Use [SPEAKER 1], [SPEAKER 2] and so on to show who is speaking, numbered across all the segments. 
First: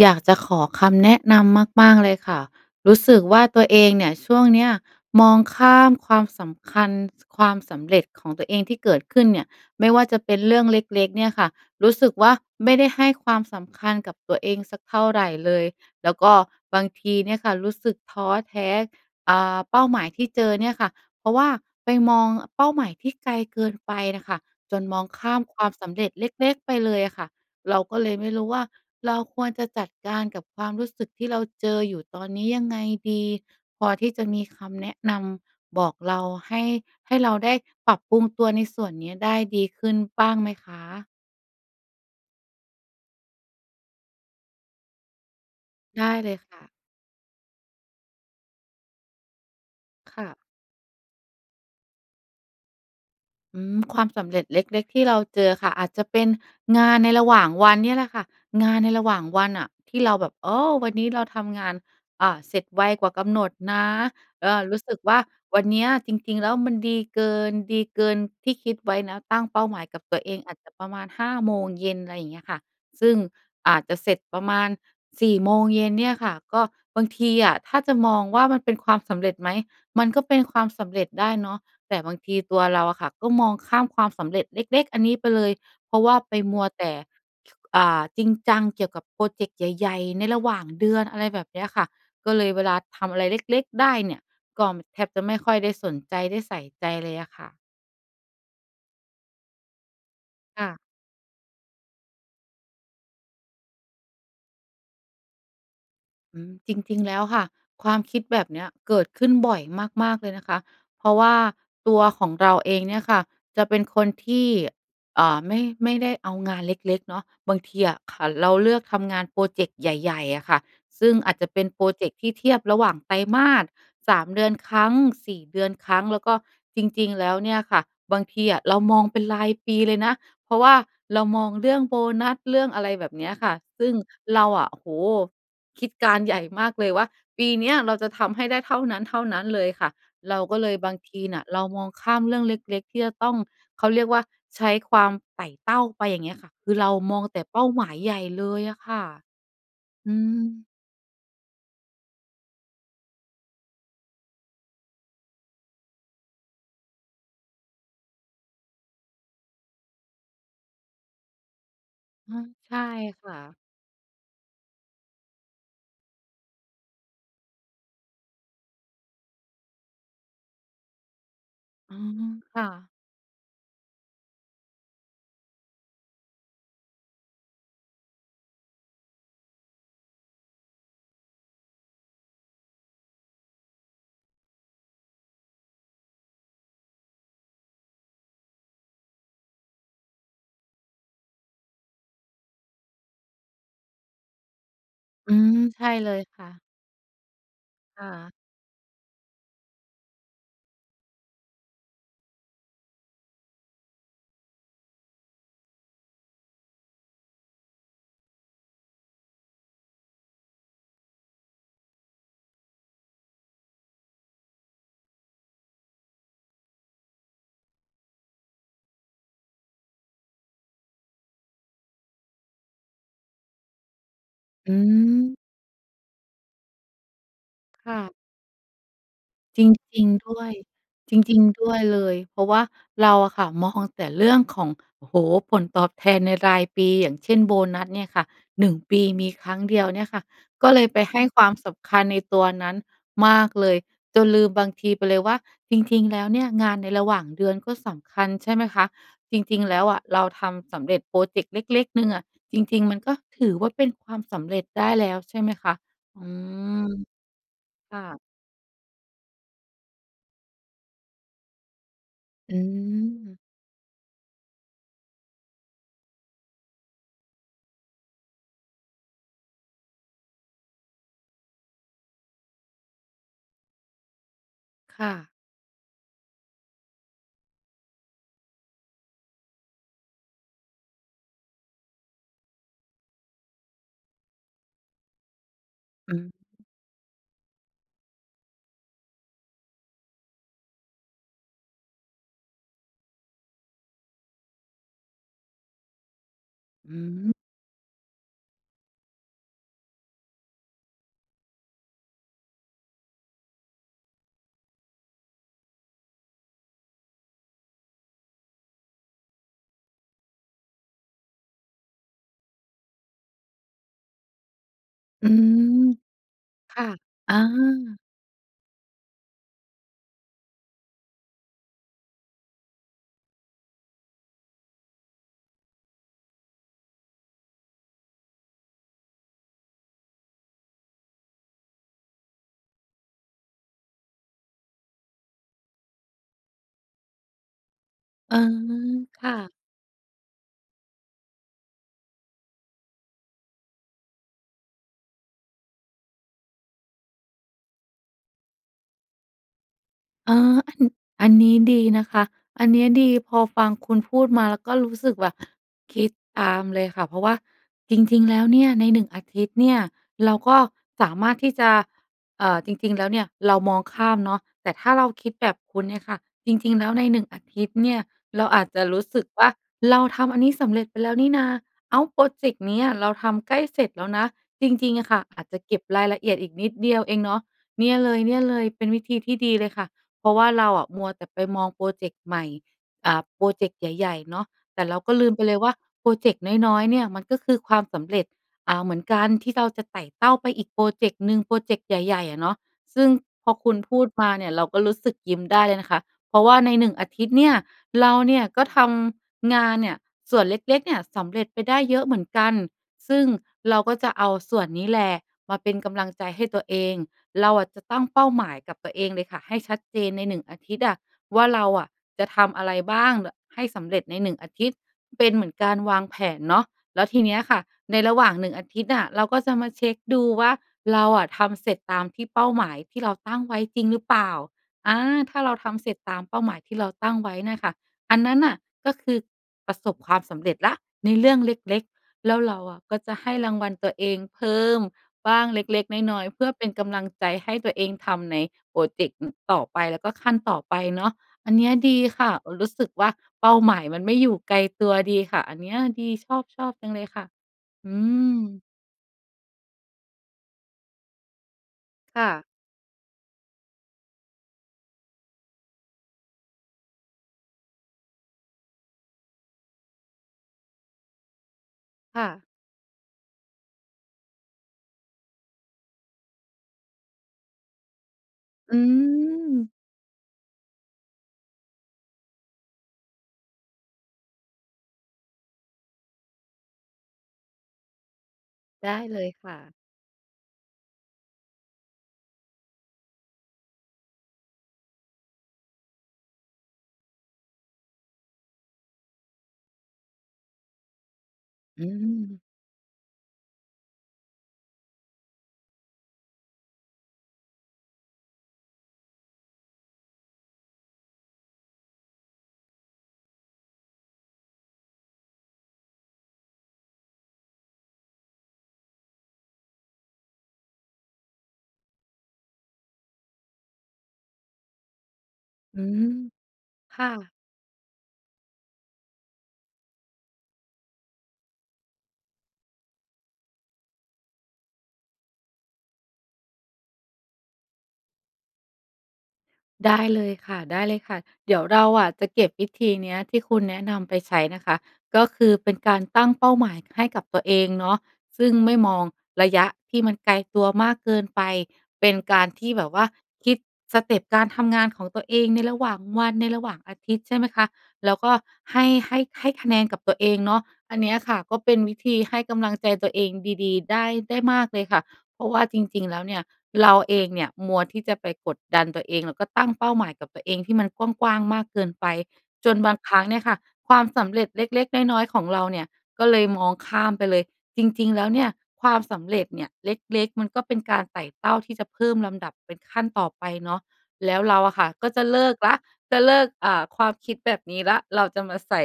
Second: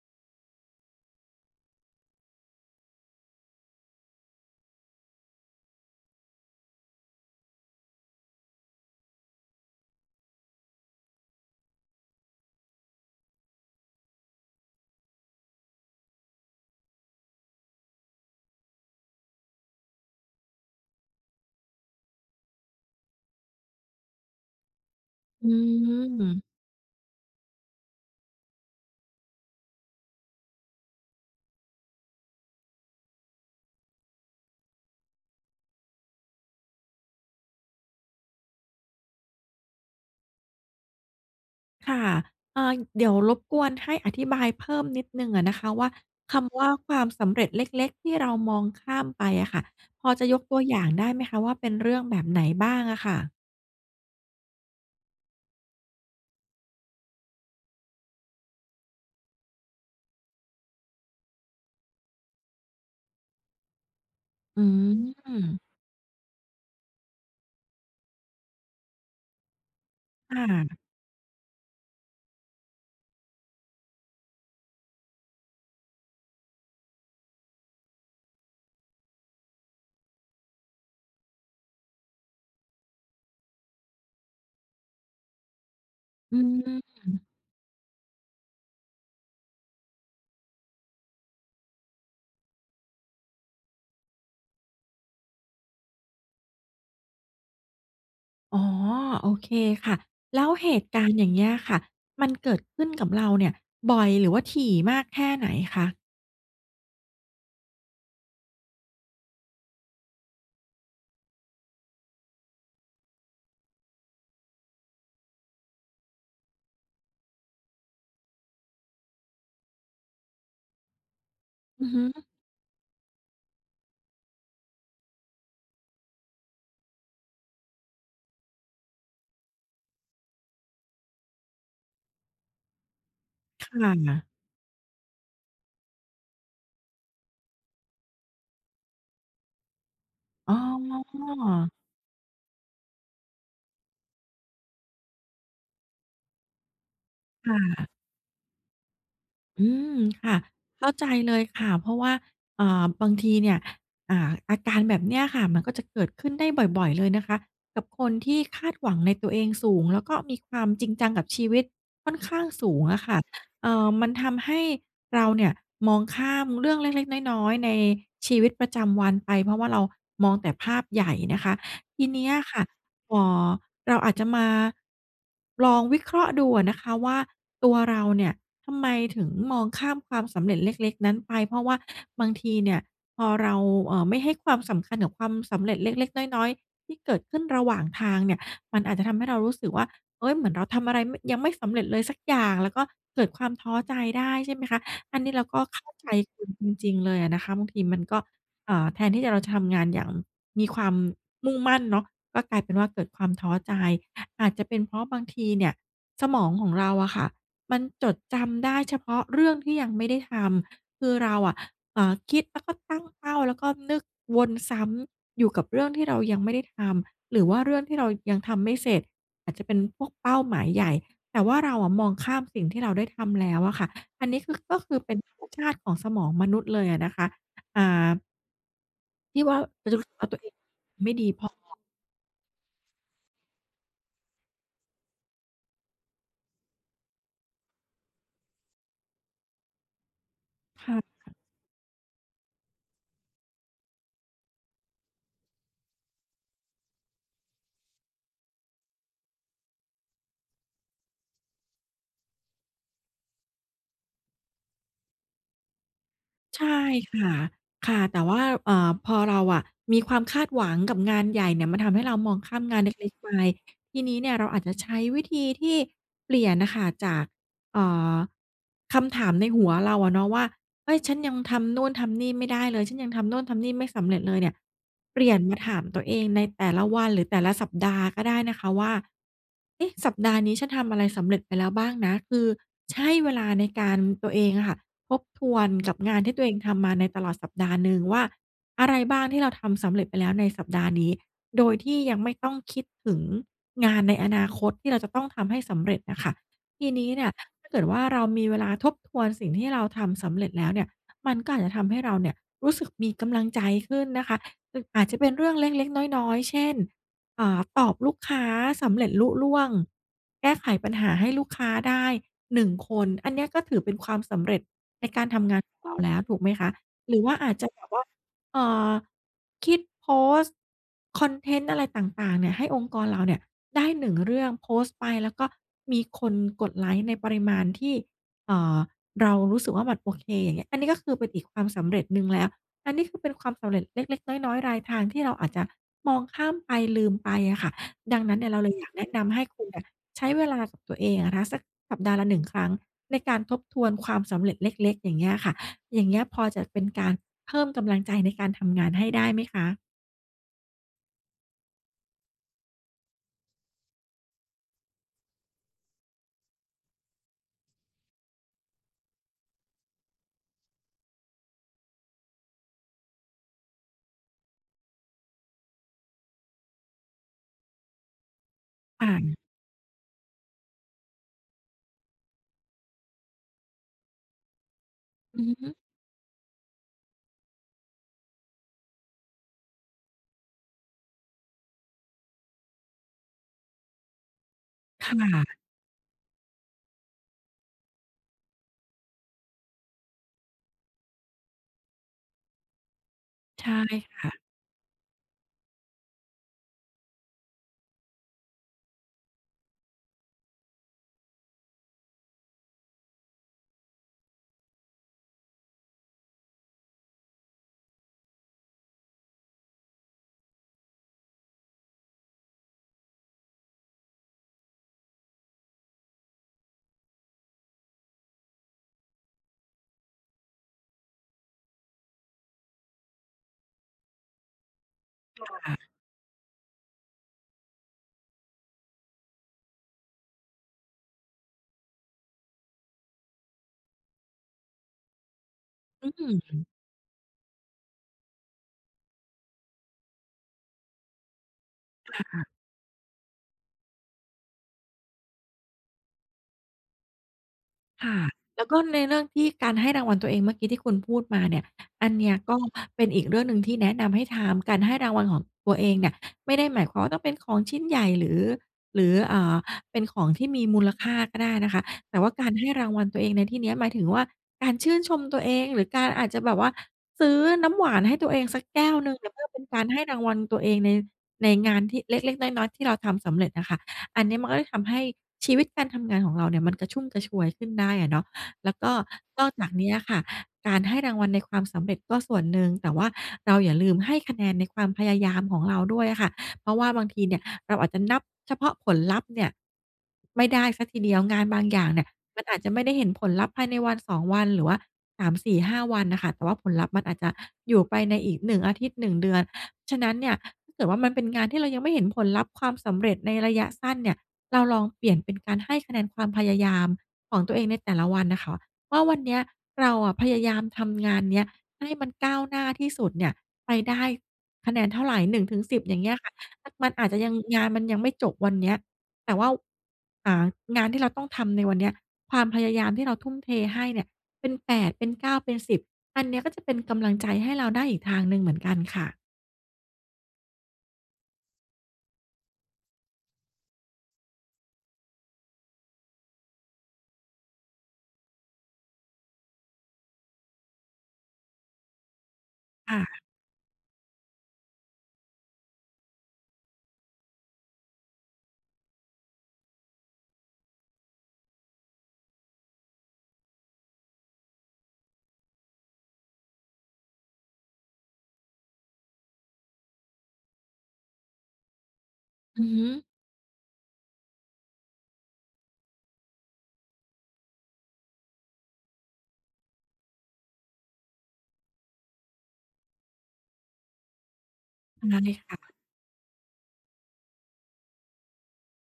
[SPEAKER 1] อยากจะขอคำแนะนำมาก ๆ เลยค่ะ รู้สึกว่าตัวเองเนี่ย ช่วงนี้มองข้ามความสำคัญ ความสำเร็จของตัวเองที่เกิดขึ้นเนี่ย ไม่ว่าจะเป็นเรื่องเล็ก ๆ เนี่ยค่ะ รู้สึกว่าไม่ได้ให้ความสำคัญกับตัวเองสักเท่าไรเลย แล้วก็บางทีเนี่ยค่ะ รู้สึกท้อแท้ อ่า เป้าหมายที่เจอเนี่ยค่ะ เพราะว่าไปมอง เป้าหมายที่ไกลเกินไปน่ะค่ะ จนมองข้าม
[SPEAKER 2] อื
[SPEAKER 1] ความสำเร็จเ
[SPEAKER 2] ม
[SPEAKER 1] ล็ก ๆ ไปเลยอะค่ะ เราก็เลยไม่รู้ว่า เราควรจะจัดการกับความรู้สึกที่เราเจออยู่ตอนนี้ยังไงดี? พอที่จะมีคำแนะนำบอกเรา ให้ ให้เราได้ปรับปรุงตัวในส่วนนี้ได้ดีขึ้นบ้างไหมคะ?
[SPEAKER 2] ค่ะ เอ่อ เดี๋ยวรบกวนให้อธิบายเพิ่มนิดหนึ่งอะนะคะว่า
[SPEAKER 1] ได้เล
[SPEAKER 2] ค
[SPEAKER 1] ยค
[SPEAKER 2] ำ
[SPEAKER 1] ่
[SPEAKER 2] ว่า
[SPEAKER 1] ะ
[SPEAKER 2] "ความสำเร็จเล็ก ๆ ที่เรามองข้ามไป" อะค่ะ พอ
[SPEAKER 1] ค
[SPEAKER 2] จะ
[SPEAKER 1] ่ะ
[SPEAKER 2] ยกตัวอย่างได้ไหมคะว่า เป็นเรื่องแบบไหนบ้างอะค่ะ?
[SPEAKER 1] อืม ความสำเร็จเล็ก ๆ ที่เราเจอค่ะ อาจจะเป็นงานในระหว่างวันเนี่ยแหละค่ะ งานในระหว่างวันอะ ที่เราแบบ โอ้ วันนี้เราทำงาน อ่า เสร็จไวกว่ากำหนดนะ เอ
[SPEAKER 2] อื
[SPEAKER 1] อ รู้สึกว่าว
[SPEAKER 2] ม
[SPEAKER 1] ันเนี้ยจริง ๆ แล้วมันดีเกิน ดีเกินที่คิดไว้นะ ตั้งเป้าหมายกับตัวเอ
[SPEAKER 2] ค
[SPEAKER 1] ง
[SPEAKER 2] ่
[SPEAKER 1] อาจจะ
[SPEAKER 2] ะ
[SPEAKER 1] ประมาณ 5 โมงเย็น ไรอย่างเงี้ยค่ะ ซึ่งอาจจะเสร็จประมาณ 4 โมงเย็นเนี่ยค่ะ ก็ บางทีอะ ถ้าจะมองว่า มันเป็นความสำเร็จไหม? มันก็เป็นความสำเร็จได้เนาะ แต่บางทีตัวเราอะค่ะ ก็มองข้ามความสำเร็จเล็ก ๆ อันนี้ไปเลย เพราะว่าไ
[SPEAKER 2] อ
[SPEAKER 1] ป
[SPEAKER 2] ืม
[SPEAKER 1] มัวแต่ อ่า จริงจังเกี่ยวกับพรอเจกต์ใหญ่ ๆ ในระหว่างเดือน อะไรแบบเนี้ยค่ะ ก็เลยเวลาทำอะไรเล็ก ๆ ได้เนี่ย ก็ ม แทบจะไม่ค่อยได้สนใจได้ใส่ใจเลยอะค่ะ
[SPEAKER 2] อ๋อ โอเคค่ะ แล้ว
[SPEAKER 1] ค่
[SPEAKER 2] เห
[SPEAKER 1] ะ
[SPEAKER 2] ตุการณ์อย่างเงี้ยค่ะ มันเกิดขึ้นกับเราเนี่ยบ่อย หรือว่าถี่มากแค่ไหนคะ?
[SPEAKER 1] อืม จริง ๆ แล้วค่ะ ความคิดแบบเนี้ยเกิดขึ้นบ่อยมาก ๆ เลยนะคะ เพราะว่าตัวของเราเองเนี่ยค่ะจะเป็นคนที่ เอ่อ ไม่ ไม่ได้เอางานเล็ก ๆ เนาะ บางทีอะค่ะเราเลือกทำงานพรอเจกต์ใหญ่ ๆ อะค่ะ ซึ่งอาจจะเป็นพ
[SPEAKER 2] อ
[SPEAKER 1] ร
[SPEAKER 2] ื
[SPEAKER 1] อ
[SPEAKER 2] อฮ
[SPEAKER 1] เ
[SPEAKER 2] ึ
[SPEAKER 1] จกต์ที่เทียบระหว่างไตรมาส 3 เดือนครั้ง 4 เดือนครั้ง แล้วก็จริง ๆ แล้วเนี่ยค่ะ บางทีอะเรามองเป็นรายปีเลยนะ เพราะว่าเรามองเรื่องโบนัส เรื่องอะไรแบบเนี้ยค่ะ
[SPEAKER 2] ค
[SPEAKER 1] ซ
[SPEAKER 2] ่
[SPEAKER 1] ึ่ง
[SPEAKER 2] ะ
[SPEAKER 1] เราอะ โอ้โฮ คิดการใหญ่มากเลยว่า ปีเนี้ยเราจะทำให้ได้เท่านั้น ๆ เลยค่ะ เรา
[SPEAKER 2] อ๋
[SPEAKER 1] ก็เลยบางทีน่ะเรา
[SPEAKER 2] อ
[SPEAKER 1] มองข้ามเรื่องเล็ก ๆ ที่จะต้อง เขาเรียกว่า ใช้ความไต่เต้าไป อย่างเงี้ยค่ะ คือเรามองแต่
[SPEAKER 2] ค่
[SPEAKER 1] เป้าหม
[SPEAKER 2] ะ
[SPEAKER 1] ายใหญ่เลยอะค่ะ
[SPEAKER 2] อืม
[SPEAKER 1] อื
[SPEAKER 2] ค่ะ
[SPEAKER 1] ม
[SPEAKER 2] เข้าใจเลยค่ะ เพราะว่า เอ่อ บางทีเนี่ย อ่า อาการแบบนี้อะค่ะ มันก็จะเกิดขึ้นได้บ่อย ๆ เลยนะคะกับคนที่คาดหวังในตัวเองสูง แล้วก็มีความจริงจังกับชีวิตค่อนข
[SPEAKER 1] อ
[SPEAKER 2] ้
[SPEAKER 1] า
[SPEAKER 2] างส
[SPEAKER 1] ใ
[SPEAKER 2] ู
[SPEAKER 1] ช่
[SPEAKER 2] งอะค่ะ
[SPEAKER 1] ค่ะ
[SPEAKER 2] เอ่อ มันทำให้เราเนี่ยมองข้ามเรื่องเล็ก ๆ น้อย ๆ ในชีวิตประจำวันไป เพราะว่าเรามองแต่ภาพใหญ่นะคะ
[SPEAKER 1] อื
[SPEAKER 2] ทีน
[SPEAKER 1] ม
[SPEAKER 2] ี้อะ
[SPEAKER 1] ๆ
[SPEAKER 2] ค
[SPEAKER 1] ค
[SPEAKER 2] ่ะ
[SPEAKER 1] ่ะ
[SPEAKER 2] เอ่อ เราอาจจะมา ลองวิเคราะห์ดูอะนะคะว่า ตัวเราเนี่ยทำไมถึงมองข้ามความสำเร็จเล็ก ๆ นั้นไป เพราะว่าบางทีเนี่ยพอเรา เอ่อ ไม่ให้ความสำคัญกับความสำเร็จเล็ก ๆ น้อย ๆ ที่เกิดขึ้นระหว่างทางเนี่ย มันอาจจะทำให้เรารู้สึกว่า เฮ้ย เหมือนเราทำอะไร ม ยังไม่สำเร็จเลยสักอย่าง แล้วก็เกิดความท้อใจได้ ใช่ไหมคะ อันนี
[SPEAKER 1] อื
[SPEAKER 2] ้เรา
[SPEAKER 1] ม
[SPEAKER 2] ก็เ
[SPEAKER 1] ใ
[SPEAKER 2] ข
[SPEAKER 1] ช
[SPEAKER 2] ้
[SPEAKER 1] ่
[SPEAKER 2] าใจ
[SPEAKER 1] เลย
[SPEAKER 2] ค
[SPEAKER 1] ค
[SPEAKER 2] ุ
[SPEAKER 1] ่
[SPEAKER 2] ณ
[SPEAKER 1] ะ
[SPEAKER 2] จริง ๆ เลยอะนะคะ บางทีมั
[SPEAKER 1] ค
[SPEAKER 2] น
[SPEAKER 1] ่
[SPEAKER 2] ก็
[SPEAKER 1] ะ
[SPEAKER 2] เอ่อ แทนที่จะเราจะทำงานอย่างมีความมุ่งมั่นเนาะ ก็กลายเป็นว่าเกิดความท้อใจ อาจจะเป็นเพราะบางทีเนี่ยสมองของเราอะค่ะมันจดจำได้เฉพาะเรื่องที่ยังไม่ได้ทำ คือเราอะ เอ่อ คิด แล้วก็เป้า แล้วก็นึกวนซ้ำอยู่กับเรื่องที่เรายังไม่ได้ทำ หรือว่าเรื่องที่เรายังทำไม่เสร็จ อาจจะเป็นพวกเป้าหมายใหญ่ แต่ว่าเราอะมองข้ามสิ่งที่เราได้ทำแล้วอะค่ะ อันนี้คือ
[SPEAKER 1] อ
[SPEAKER 2] ก
[SPEAKER 1] ื
[SPEAKER 2] ็คือเป็นธร
[SPEAKER 1] ม
[SPEAKER 2] รมชาติของสมองมนุษย์เลยอะนะคะ อ่
[SPEAKER 1] ค่
[SPEAKER 2] า
[SPEAKER 1] ะ
[SPEAKER 2] พี่ว่า
[SPEAKER 1] จริง
[SPEAKER 2] เอา
[SPEAKER 1] ๆ ด
[SPEAKER 2] ตั
[SPEAKER 1] ้
[SPEAKER 2] ว
[SPEAKER 1] ว
[SPEAKER 2] เอ
[SPEAKER 1] ย
[SPEAKER 2] ง ไม
[SPEAKER 1] จ
[SPEAKER 2] ่ดี
[SPEAKER 1] ริง
[SPEAKER 2] พอ
[SPEAKER 1] ๆ ด้วยเลย เพราะว่าเราอะค่ะ มองแต่เรื่องของ โอ้โฮ ผลตอบแทนในรายปี อย่างเช่น โบนัสเนี่ยค่ะ 1 ปีมีครั้งเดียวเนี่ยค่ะ ก็เล
[SPEAKER 2] พ
[SPEAKER 1] ย
[SPEAKER 2] ลา
[SPEAKER 1] ไป
[SPEAKER 2] ด
[SPEAKER 1] ให้
[SPEAKER 2] ค่ะ
[SPEAKER 1] ความสำคัญในตัวนั้นมากเลย จนลืมบางที ไปเลยว่า จริง ๆ แล้วเนี่ยงานในระหว่างเดือนก็สำคัญ ใช่ไหมคะ? จริง ๆ แล้วอะ เราทำสำเร็จพรอเจกต์เล็ก ๆ หนึ่งอะ จริง ๆ มันก็ถือว่าเป็นความสำเร็จได้แล้ว ใช่ไหมคะ? อื
[SPEAKER 2] ใช่
[SPEAKER 1] ม
[SPEAKER 2] ค่ะ ค
[SPEAKER 1] ค
[SPEAKER 2] ่ะ
[SPEAKER 1] ่
[SPEAKER 2] แ
[SPEAKER 1] ะ
[SPEAKER 2] ต่ว่า เอ่อ พอเราอะ มีความคาดหวังกับงานใหญ่เนี่ย มันทำให้เรามองข
[SPEAKER 1] อื
[SPEAKER 2] ้ามงานเล็ก ๆ ไป
[SPEAKER 1] ม
[SPEAKER 2] ทีนี้เนี่ยเราอาจจะใช้วิธีที่เปลี่ยนอะค่ะ จาก เอ่อ คำถามในหัวเราอะเนาะว่า เอ๊ย ฉันยังทำนู่นทำนี่ไม่ได้เลย ฉันยังทำโน่นทำนี่ไม่สำเร็จเลยเนี่ย
[SPEAKER 1] ค่
[SPEAKER 2] เปลี
[SPEAKER 1] ะ
[SPEAKER 2] ่ยนมาถามตัวเองในแต่ละวัน หรือแต่ละสัปดาห์ก็ได้นะคะว่า เอ๊ะ สัปดาห์นี้ฉันทำอะไรสำเร็จไปแล้วบ้างนะ คือใช่เวลาในการ ตัวเองอะค่ะ ทบทวนกับ
[SPEAKER 1] อ
[SPEAKER 2] งานที
[SPEAKER 1] ืม
[SPEAKER 2] ่ตัวเองทำมาในตลอดสัปดาห์หนึ่งว่า อะไรบ้างที่เราทำสำเร็จไปแล้วในสัปดาห์นี้ โดยที่ยังไม่ต้องคิดถึงงานในอนาคต ที่เราจะต้องทำให้สำเร็จอะค่ะ ที
[SPEAKER 1] อื
[SPEAKER 2] นี้เนี่ย
[SPEAKER 1] ม
[SPEAKER 2] ถ้าเกิดว่า เรามีเวลาทบทวนสิ่งที่เราทำสำเร็จแล้วเนี่ย มันก็อาจจะทำให้เราเนี่ย รู้สึกมีกำลังใจขึ้นนะคะ อึก อาจจะเป็นเรื่องเล็ก ๆ น้อย ๆ เช่น อ่า ตอบลูกค้าสำเร็จลุล่วง แก้ไขปัญหาให้ลูกค้าได้ 1 คน อันเนี้ยก็ถือเป็นความสำเร็จในกา
[SPEAKER 1] อ
[SPEAKER 2] ร
[SPEAKER 1] ื
[SPEAKER 2] ทำงานขอ
[SPEAKER 1] ม
[SPEAKER 2] งเราแล้ว ถูกไหมคะ?
[SPEAKER 1] ค่ะ
[SPEAKER 2] หรือว
[SPEAKER 1] อ
[SPEAKER 2] ่าอาจจะแบบ
[SPEAKER 1] า
[SPEAKER 2] ว่า เอ่อ คิดโพสต์ คอนเทนต์อะไรต่าง ๆ เนี่ย ให้องค์กรเราเนี่ยได้ 1 เรื่อง โพสต์ไป แล้วก็มีคนกดไลก์ในปริมาณที่ เอ่อ เรารู้สึกว่ามัน โอเค อย่างเงี้ย อันนี้ก็คือเป็นอีกความสำเร็จหนึ่งแล้ว อันนี้คือเป็นความสำเร็จเล็ก ๆ น้อย ๆ รายทางที่เราอาจจะมองข้ามไป ลืมไปอะค่ะ ดังน
[SPEAKER 1] เ
[SPEAKER 2] ั
[SPEAKER 1] อ
[SPEAKER 2] ้
[SPEAKER 1] อ
[SPEAKER 2] นเนี่ยเราเลยอยากแนะน
[SPEAKER 1] ค่
[SPEAKER 2] ำให้
[SPEAKER 1] ะ
[SPEAKER 2] คุณอะ ใช้เวลากับตัวเองอะนะคะ สักสัปดาห์ละ 1 ครั้งในการทบทวนความสำเร็จเล็ก ๆ อย่างเงี้ยค่ะ อย่างเงี้ยพอจะเป็นการเพิ่มกำลังใจในการทำงานให้ได้ไหมคะ?
[SPEAKER 1] เอ่อ อัน อันนี้ดีนะคะ อันเนี้ยดี พอฟังคุณพูดมาแล้วก็รู้สึกว่า คิดตามเลยค่ะ เพราะว่าจริง ๆ แล้วเนี่ยใน 1 อาทิตย์เนี่ย เราก็สามารถที่จะ เอ่อ จริง ๆ แล้วเนี่ยเรามองข้ามเนาะ แต่ถ้าเราคิดแบบคุณเนี่ยค่ะ จริง ๆ แล้วในหนึ่งอาทิตย์เนี่ย เราอาจจะรู
[SPEAKER 2] ค
[SPEAKER 1] ้
[SPEAKER 2] ่
[SPEAKER 1] สึก
[SPEAKER 2] ะ
[SPEAKER 1] ว่า เราทำอันนี้สำเร็จไปแล้วนี่นะ อ้าว พรอเจ็กต์นี้อะเราทำใกล้เสร็จแล้วนะ จริง ๆ อะค่ะ อ
[SPEAKER 2] อื
[SPEAKER 1] าจ
[SPEAKER 2] อ
[SPEAKER 1] จะ
[SPEAKER 2] ฮ
[SPEAKER 1] เ
[SPEAKER 2] ึ
[SPEAKER 1] ก็บรายละเอียดอีกนิดเดียวเองเนาะ เนี่ยเลย เนี่ยเลย เป็นวิธีที่ดีเลยค่ะ เพราะว่าเราอะมัวแต่ไปมองพรอเจ็กต์ใหม่ อ่า พรอเจ็กต์ใหญ่ ๆ เนาะ แต่เรา
[SPEAKER 2] ค
[SPEAKER 1] ก็ล
[SPEAKER 2] ่
[SPEAKER 1] ืมไป
[SPEAKER 2] ะ
[SPEAKER 1] เลยว่าพรอเจ็กต์น้อย ๆ เนี่ย มันก็คือความสำเร็จ อ่า เหมือนกัน ที่เราจะไต่เต้าไปอีกพรอเจ็กต์หนึ่ง พรอเจ็กต์ใหญ่ ๆ อะเนาะ ซึ่งพอ
[SPEAKER 2] ใช
[SPEAKER 1] คุ
[SPEAKER 2] ่
[SPEAKER 1] ณพูด
[SPEAKER 2] ค
[SPEAKER 1] ม
[SPEAKER 2] ่
[SPEAKER 1] า
[SPEAKER 2] ะ
[SPEAKER 1] เนี่ยเราก็รู้สึกยิ้มได้เลยนะคะ เพราะว่าใน 1 อาทิตย์เนี่ย เราเนี่ยก็ทำงานเนี่ยส่วนเล็ก ๆ เนี่ย สำเร็จไปได้เยอะเหมือนกัน ซึ่งเราก็จะเอาส่วนนี้แหละมาเป็นกำลังใจให้ตัวเอง เราอะจะตั้งเป้าหมายกับตัวเองเลยค่ะให้ชัดเจนใน 1 อาทิตย์อะ ว่าเราอะจะทำอะไรบ้าง ด ให้สำเร็จใน 1 อาทิตย์ เป็นเหมือนการวางแผนเนาะ แล้วทีเนี้ยค่ะ ในระหว่าง 1 อาทิตย์อะ เราก็จะมาเช็กดูว่า เราอะทำเสร็จตามที่ เป้าหมายที่เราตั้งไว้จริงหรือเปล่า อา ถ้าเราท
[SPEAKER 2] ค่ะ
[SPEAKER 1] ำเสร็จตามเป้าหมายที่เราตั้งไว้น่ะค่ะ อันนั้นน่ะ ก็คือประสบความสำเร็จแล้วในเรื่องเล็ก ๆ แล้วเราอะก็จะให้รางวัลตัวเองเพิ่มบ้างเล็ก
[SPEAKER 2] อื
[SPEAKER 1] ๆ น้อย ๆ เพื่อ
[SPEAKER 2] ม
[SPEAKER 1] เป็นกำลังใจให้ตัวเองทำในพรอเจ็กต์ อ ต่อไปก็ขั้นต่อไปเนาะ อันเนี้ยดี
[SPEAKER 2] ค
[SPEAKER 1] ค่ะ
[SPEAKER 2] ่ะ
[SPEAKER 1] รู้สึกว่าเป้าหมายมันไม่อยู่ไกลตัวดีค่ะ อันเนี้ยดีชอบ ๆ จังเลยค่ะ อื
[SPEAKER 2] ค่ะ แล
[SPEAKER 1] ม
[SPEAKER 2] ้วก็ในเรื่องที่ การให้รางวัลตัวเองเมื่อกี้ที่คุณพูดมาเนี่ย อัน
[SPEAKER 1] ค
[SPEAKER 2] เ
[SPEAKER 1] ่
[SPEAKER 2] นี้ย
[SPEAKER 1] ะ
[SPEAKER 2] ก็เป็นอีกเรื่องหนึ่งที่แนะนำให้ทำ การให้รางวัลของตัวเองเนี่ยไม่ได้หมายความว่าต้องเป็นของชิ้นใหญ่ หรือ หรือ อ่า เป็นของที่มีมูลค่าก็ได้นะคะ แต่
[SPEAKER 1] ค่
[SPEAKER 2] ว่า
[SPEAKER 1] ะ
[SPEAKER 2] การให้รางวัลตัวเองในที่เนี้ย หมายถึงว่าการชื่นชมตัวเอง หรือการอาจจะแบบว่าซื้อน้ำหวานให้ตัวเองสัก
[SPEAKER 1] อ
[SPEAKER 2] แ
[SPEAKER 1] ื
[SPEAKER 2] ก้วหนึ่งเนี่ย เพื่อเป็น
[SPEAKER 1] ม
[SPEAKER 2] การให้รางวัลตัวเองใน ในงานที่เล็ก ๆ น้อย ๆ ที่เราทำสำเร็จอะค่ะ อันเนี้ยมันก็ทำให้ชีวิตการทำงานของเราเนี่ยมันกระชุ่มกระชวยขึ้นได้อะเนาะ แล้วก
[SPEAKER 1] ได
[SPEAKER 2] ็
[SPEAKER 1] ้เลย
[SPEAKER 2] น
[SPEAKER 1] ค
[SPEAKER 2] อก
[SPEAKER 1] ่
[SPEAKER 2] จาก
[SPEAKER 1] ะ
[SPEAKER 2] นี้อะค่ะการให้รางวัลในความสำเร็จก็ส่วนหนึ่ง แต่ว่าเราอย่าลืมให้คะแนนในความพยายามของเราด้วยอะค่ะ เพราะว่าบางทีเนี่ยเราอาจจะนับเฉพาะผลลัพธ์เนี่ย ไม่ได้เสียทีเดียว งานบางอย
[SPEAKER 1] อ
[SPEAKER 2] ่
[SPEAKER 1] ื
[SPEAKER 2] างเนี่ยมั
[SPEAKER 1] ม
[SPEAKER 2] นอาจจะไม่ได้เห็นผลลัพธ์ภายในวัน 2 วัน หรือว่า 3 4 5 วันน่ะค่ะ แต่ว่าผลลัพธ์มันอาจจะอยู่ไปในอีก 1 อาทิตย์ 1 เดือน ฉะนั้นเนี่ยถ้าเกิดว่า มันเป็นงานที่เรายังไม่เห็นผลลัพธ์ ความสำเร็จ ในระยะสั้นเนี่ย เราลองเปลี่ยนเป็นการให้คะแนนความพยายามของตัวเองในแต่ละวันน่ะค่ะว่า วันเนี้ยเราอะพยายามทำงานเนี้ย ให้มันก้าวหน้าที่สุดเนี่ยไปได้คะแนนเท่าไร หนึ่งถึงสิ
[SPEAKER 1] อื
[SPEAKER 2] บ อย่า
[SPEAKER 1] ม
[SPEAKER 2] งเงี้ยค่ะ มัน
[SPEAKER 1] ค
[SPEAKER 2] อ
[SPEAKER 1] ่
[SPEAKER 2] าจจะยั
[SPEAKER 1] ะ
[SPEAKER 2] ง งานมันยังไม่จบวันเนี้ย แต่ว่า อ่า งานที่เราต้องทำในวันเนี้ย ความพยายามที่เราทุ่มเทให้เนี่ย เป็น 8 เป็น 9 เป็น 10 อันเนี้ยก็จะเป็นกำลังใจให้เราได้อีกทางหนึ่งเหมือนกันค่ะ
[SPEAKER 1] ได้เลยค่ะ ได้เลยค่ะ เดี๋ยวเราอะจะเก็บวิธีเนี้ยที่คุณแนะนำไปใช้นะคะ ก็คือเป็นการตั้งเป้าหมายให้กับตัวเองเนาะ ซึ่งไม่มองระยะที่มันไกลตัวมากเกินไป เป็นการที่แบ
[SPEAKER 2] ค
[SPEAKER 1] บ
[SPEAKER 2] ่
[SPEAKER 1] ว่า
[SPEAKER 2] ะ
[SPEAKER 1] คิดสเต็ปการทำงานของตัวเองในระหว่างวัน ในระหว่างอาทิตย์ ใช่ไหมคะ? แล้วก็ให้ ให้ ให้คะแนนกับตัวเองเนาะ อันเนี้ยค่ะก็เป็นวิธีให้กำลังใจตัวเองดี ๆ ได้ ได้มากเลยค่ะ เพราะว่าจริง ๆ แล้วเนี่ย เราเองเนี่ยมัวที่จะไปกดดันตัวเอง แล้วก็ตั้งเป้าหมายกับตัวเองที่มันกว้าง ๆ มากเกินไป
[SPEAKER 2] อื
[SPEAKER 1] จ
[SPEAKER 2] อฮ
[SPEAKER 1] นบาง
[SPEAKER 2] ึ
[SPEAKER 1] ครั้งเนี่ยค่ะ ความสำเร็จเล็ก ๆ น้อย ๆ ของเราเนี่ย ก็เลยมองข้ามไปเลย จริง ๆ แล้วเนี่ย ความสำเร็จเนี่ย เล็ก ๆ มันก็เป็นการไต่เต้าที่จะเพิ่มลำดับเป็นขั้นต่อไปเนาะ แล้วเราอะค่ะก็
[SPEAKER 2] นั
[SPEAKER 1] จ
[SPEAKER 2] ้
[SPEAKER 1] ะ
[SPEAKER 2] นเล
[SPEAKER 1] เ
[SPEAKER 2] ย
[SPEAKER 1] ลิ
[SPEAKER 2] ค่
[SPEAKER 1] กแล
[SPEAKER 2] ะ
[SPEAKER 1] ้ว จะเลิก อ่า ความคิดแบบนี้แล้ว เราจะมาใส่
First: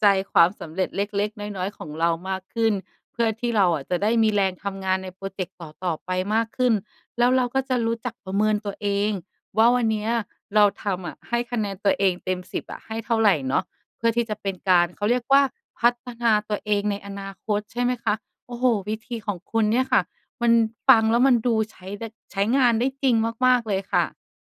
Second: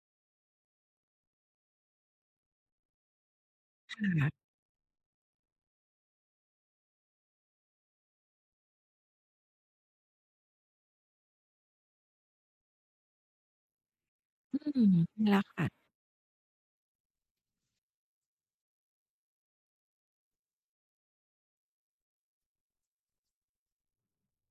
[SPEAKER 1] ใจความสำเร็จเล็ก ๆ น้อย ๆ ของเรามากขึ้น เพื่อที่เราอะจะได้
[SPEAKER 2] ค
[SPEAKER 1] ม
[SPEAKER 2] ่
[SPEAKER 1] ี
[SPEAKER 2] ะ
[SPEAKER 1] แรงทำงานในพรอเจกต์ต่อ ๆ ไปมากขึ้น แล้วเราก็จะรู้จักประเมินตัวเองว่า วันเนี้ยเราทำอะ ให้คะแนนตัวเองเต็ม 10 อะ ให้เท่าไรเนาะ เพื่อที่จะเป็
[SPEAKER 2] อ
[SPEAKER 1] น
[SPEAKER 2] ื
[SPEAKER 1] การ
[SPEAKER 2] ม
[SPEAKER 1] เขาเรีย
[SPEAKER 2] นั
[SPEAKER 1] ก
[SPEAKER 2] ่นแห
[SPEAKER 1] ว
[SPEAKER 2] ล
[SPEAKER 1] ่
[SPEAKER 2] ะ
[SPEAKER 1] า
[SPEAKER 2] ค่ะ
[SPEAKER 1] พัฒนาตัวเองในอนาคต ใช่ไหมคะ? โอ้โฮ วิธีของคุณเนี่ยค่ะ มันฟังแล้วมันดูใช้ได้ ใช้งานได้จริงมาก ๆ เลยค่ะ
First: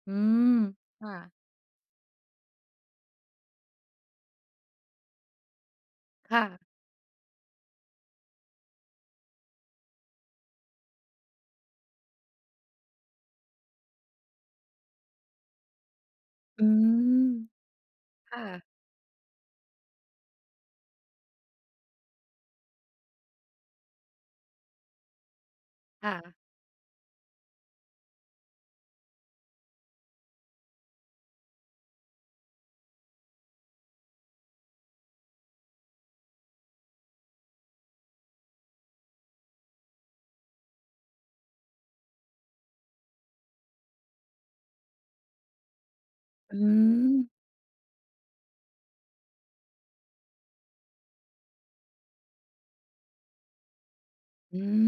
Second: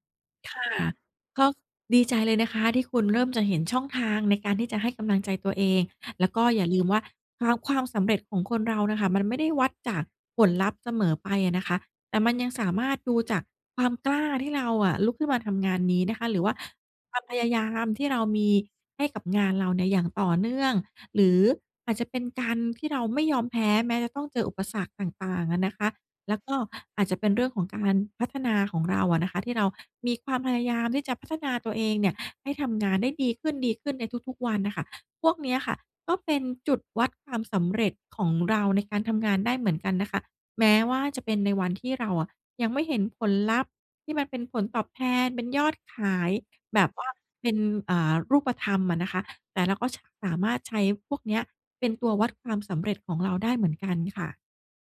[SPEAKER 1] อื
[SPEAKER 2] ค
[SPEAKER 1] ม
[SPEAKER 2] ่ะ
[SPEAKER 1] ค่ะ
[SPEAKER 2] ก็ดีใจเลยนะคะที่คุณเริ่มจะเห็นช่องทางในการที่จะให้กำลังใจตัวเอง แล้ว
[SPEAKER 1] ค
[SPEAKER 2] ก
[SPEAKER 1] ่
[SPEAKER 2] ็
[SPEAKER 1] ะ
[SPEAKER 2] อย่าลืมว่า คาว ความสำเร็จของคนเราน่ะค่ะ มันไม่ได้วัดจากผลลัพธ์เสมอไปอะนะคะ แต่มันยังสามารถดูจากความกล้าที่เราอะลุกขึ้นมาทำงานนี้นะคะ หรือว่า
[SPEAKER 1] อื
[SPEAKER 2] ความ
[SPEAKER 1] ม
[SPEAKER 2] พยายามที่เรา
[SPEAKER 1] ค
[SPEAKER 2] ม
[SPEAKER 1] ่
[SPEAKER 2] ี
[SPEAKER 1] ะ
[SPEAKER 2] ให้กับงานเราเนี่ยอย่างต่อเนื่อง หรืออาจจะเป็นการที่เราไม่ยอมแพ้ แม้จะต้องเจออุปสรรคต่าง ๆ อะนะคะ
[SPEAKER 1] ค่
[SPEAKER 2] แล
[SPEAKER 1] ะ
[SPEAKER 2] ้วก็อาจจะเป็นเรื่องของการพัฒนาของเราอะนะคะ ที่เรามีความพยายามที่จะพัฒนาตัวเองเนี่ยให้ทำงานได้ดีขึ้น ดีขึ้นในทุก ๆ วันน่ะค่ะ พวกเนี้ยค่ะก็เป็นจุดวัดความสำเร็จของเราในการทำงานได้เหมือนกันนะคะ แม้ว่าจะเป็นในวันที่เราอะยังไม่เห็นผลลัพธ์ที่มันเป็นผลตอบแทน เป็นยอดขาย
[SPEAKER 1] อ
[SPEAKER 2] แบบว่า
[SPEAKER 1] ืม
[SPEAKER 2] เป็น อ่า รูปธรรมอะนะคะ แต่เราก็ ช สามารถใช้พวกเนี้ยเป็นตัววัดความสำเร็จของเราได้เหมือนกันค่ะ
[SPEAKER 1] อืม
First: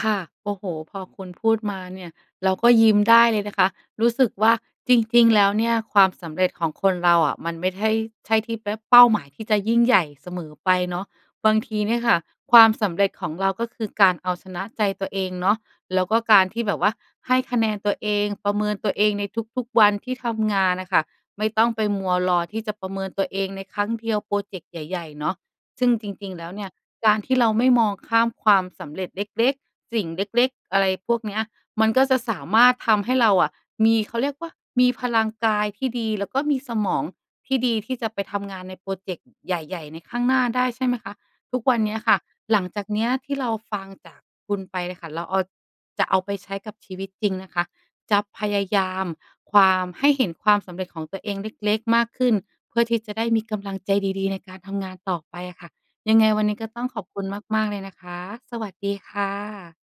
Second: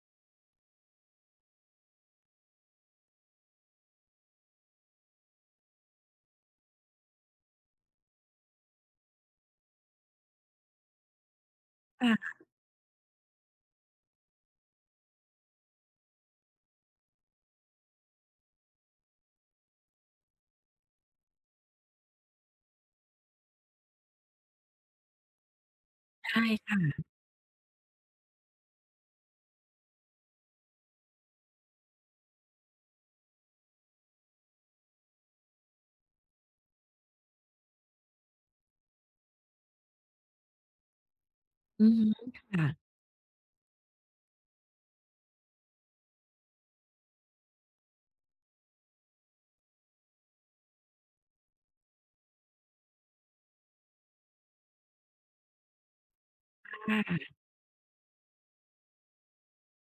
[SPEAKER 1] ค่ะ โอ้โฮ! พอคุณพูดมาเนี่ย เราก็ยิ้มได้เลยนะคะ รู้สึกว่า จริง ๆ แล้วเนี่ยความสำเร็จของคนเราอะ มันไม่ไท่ ใช่ที่เป๊บ เป้าหมายที่จะยิ่งใหญ่เสมอไปเนาะ บางทีเนี่ย
[SPEAKER 2] ค
[SPEAKER 1] ค
[SPEAKER 2] ่
[SPEAKER 1] ่ะ
[SPEAKER 2] ะ
[SPEAKER 1] ความสำเร็จของเราก็คือการเอาชนะใจตัวเองเนาะ แล้วก็การที่แบบว่าให้คะแนนตัวเอง ประเมินตัวเองในทุก ๆ วันที่ทำงานน่ะค่ะ ไม่ต้องไปมัวรอที่จะประเมินตัวเองในครั้งเดียวพรอเจกต์ใหญ่ ๆ เนาะ ซึ่งจร
[SPEAKER 2] ใ
[SPEAKER 1] ิ
[SPEAKER 2] ช
[SPEAKER 1] ง ๆ
[SPEAKER 2] ่
[SPEAKER 1] แล้วเนี่
[SPEAKER 2] ค
[SPEAKER 1] ย
[SPEAKER 2] ่ะ
[SPEAKER 1] การที่เราไม่มองข้ามความสำเร็จเล็ก ๆ สิ่งเล็ก ๆ อะไรพวกเนี้ย มันก็จะสามารถทำให้เราอะ มี เขาเรียกว่า มีพลังกายที่ดี แล้วก็มีสมองที่ดี ที่จะไปทำงานในพรอเจกต์ ใหญ่ ๆ ในข้างหน้าได้ ใช่ไหมคะ? ทุกวัน
[SPEAKER 2] อื
[SPEAKER 1] เนี
[SPEAKER 2] อ
[SPEAKER 1] ้ย
[SPEAKER 2] ฮึ
[SPEAKER 1] ค่ะ
[SPEAKER 2] ค
[SPEAKER 1] หล
[SPEAKER 2] ่
[SPEAKER 1] ัง
[SPEAKER 2] ะ
[SPEAKER 1] จากเนี้ยที่เราฟังจากคุณไปน่ะค่ะ เราเอา จะเอาไปใช้กับชีวิตจริงนะคะ จะพยายาม ความ ให้เห็นความสำเร็จของตัวเองเล็ก ๆ มากขึ้น เพื่อที่จะได้มีกำลังใจดี ๆ ในการทำงานต่อไปอะค่ะ ยังไงวันนี้ก็ต้อ
[SPEAKER 2] ค
[SPEAKER 1] ง
[SPEAKER 2] ่
[SPEAKER 1] ขอบคุณ
[SPEAKER 2] ะ
[SPEAKER 1] มาก ๆ เลยนะคะ สวัสดีค่ะ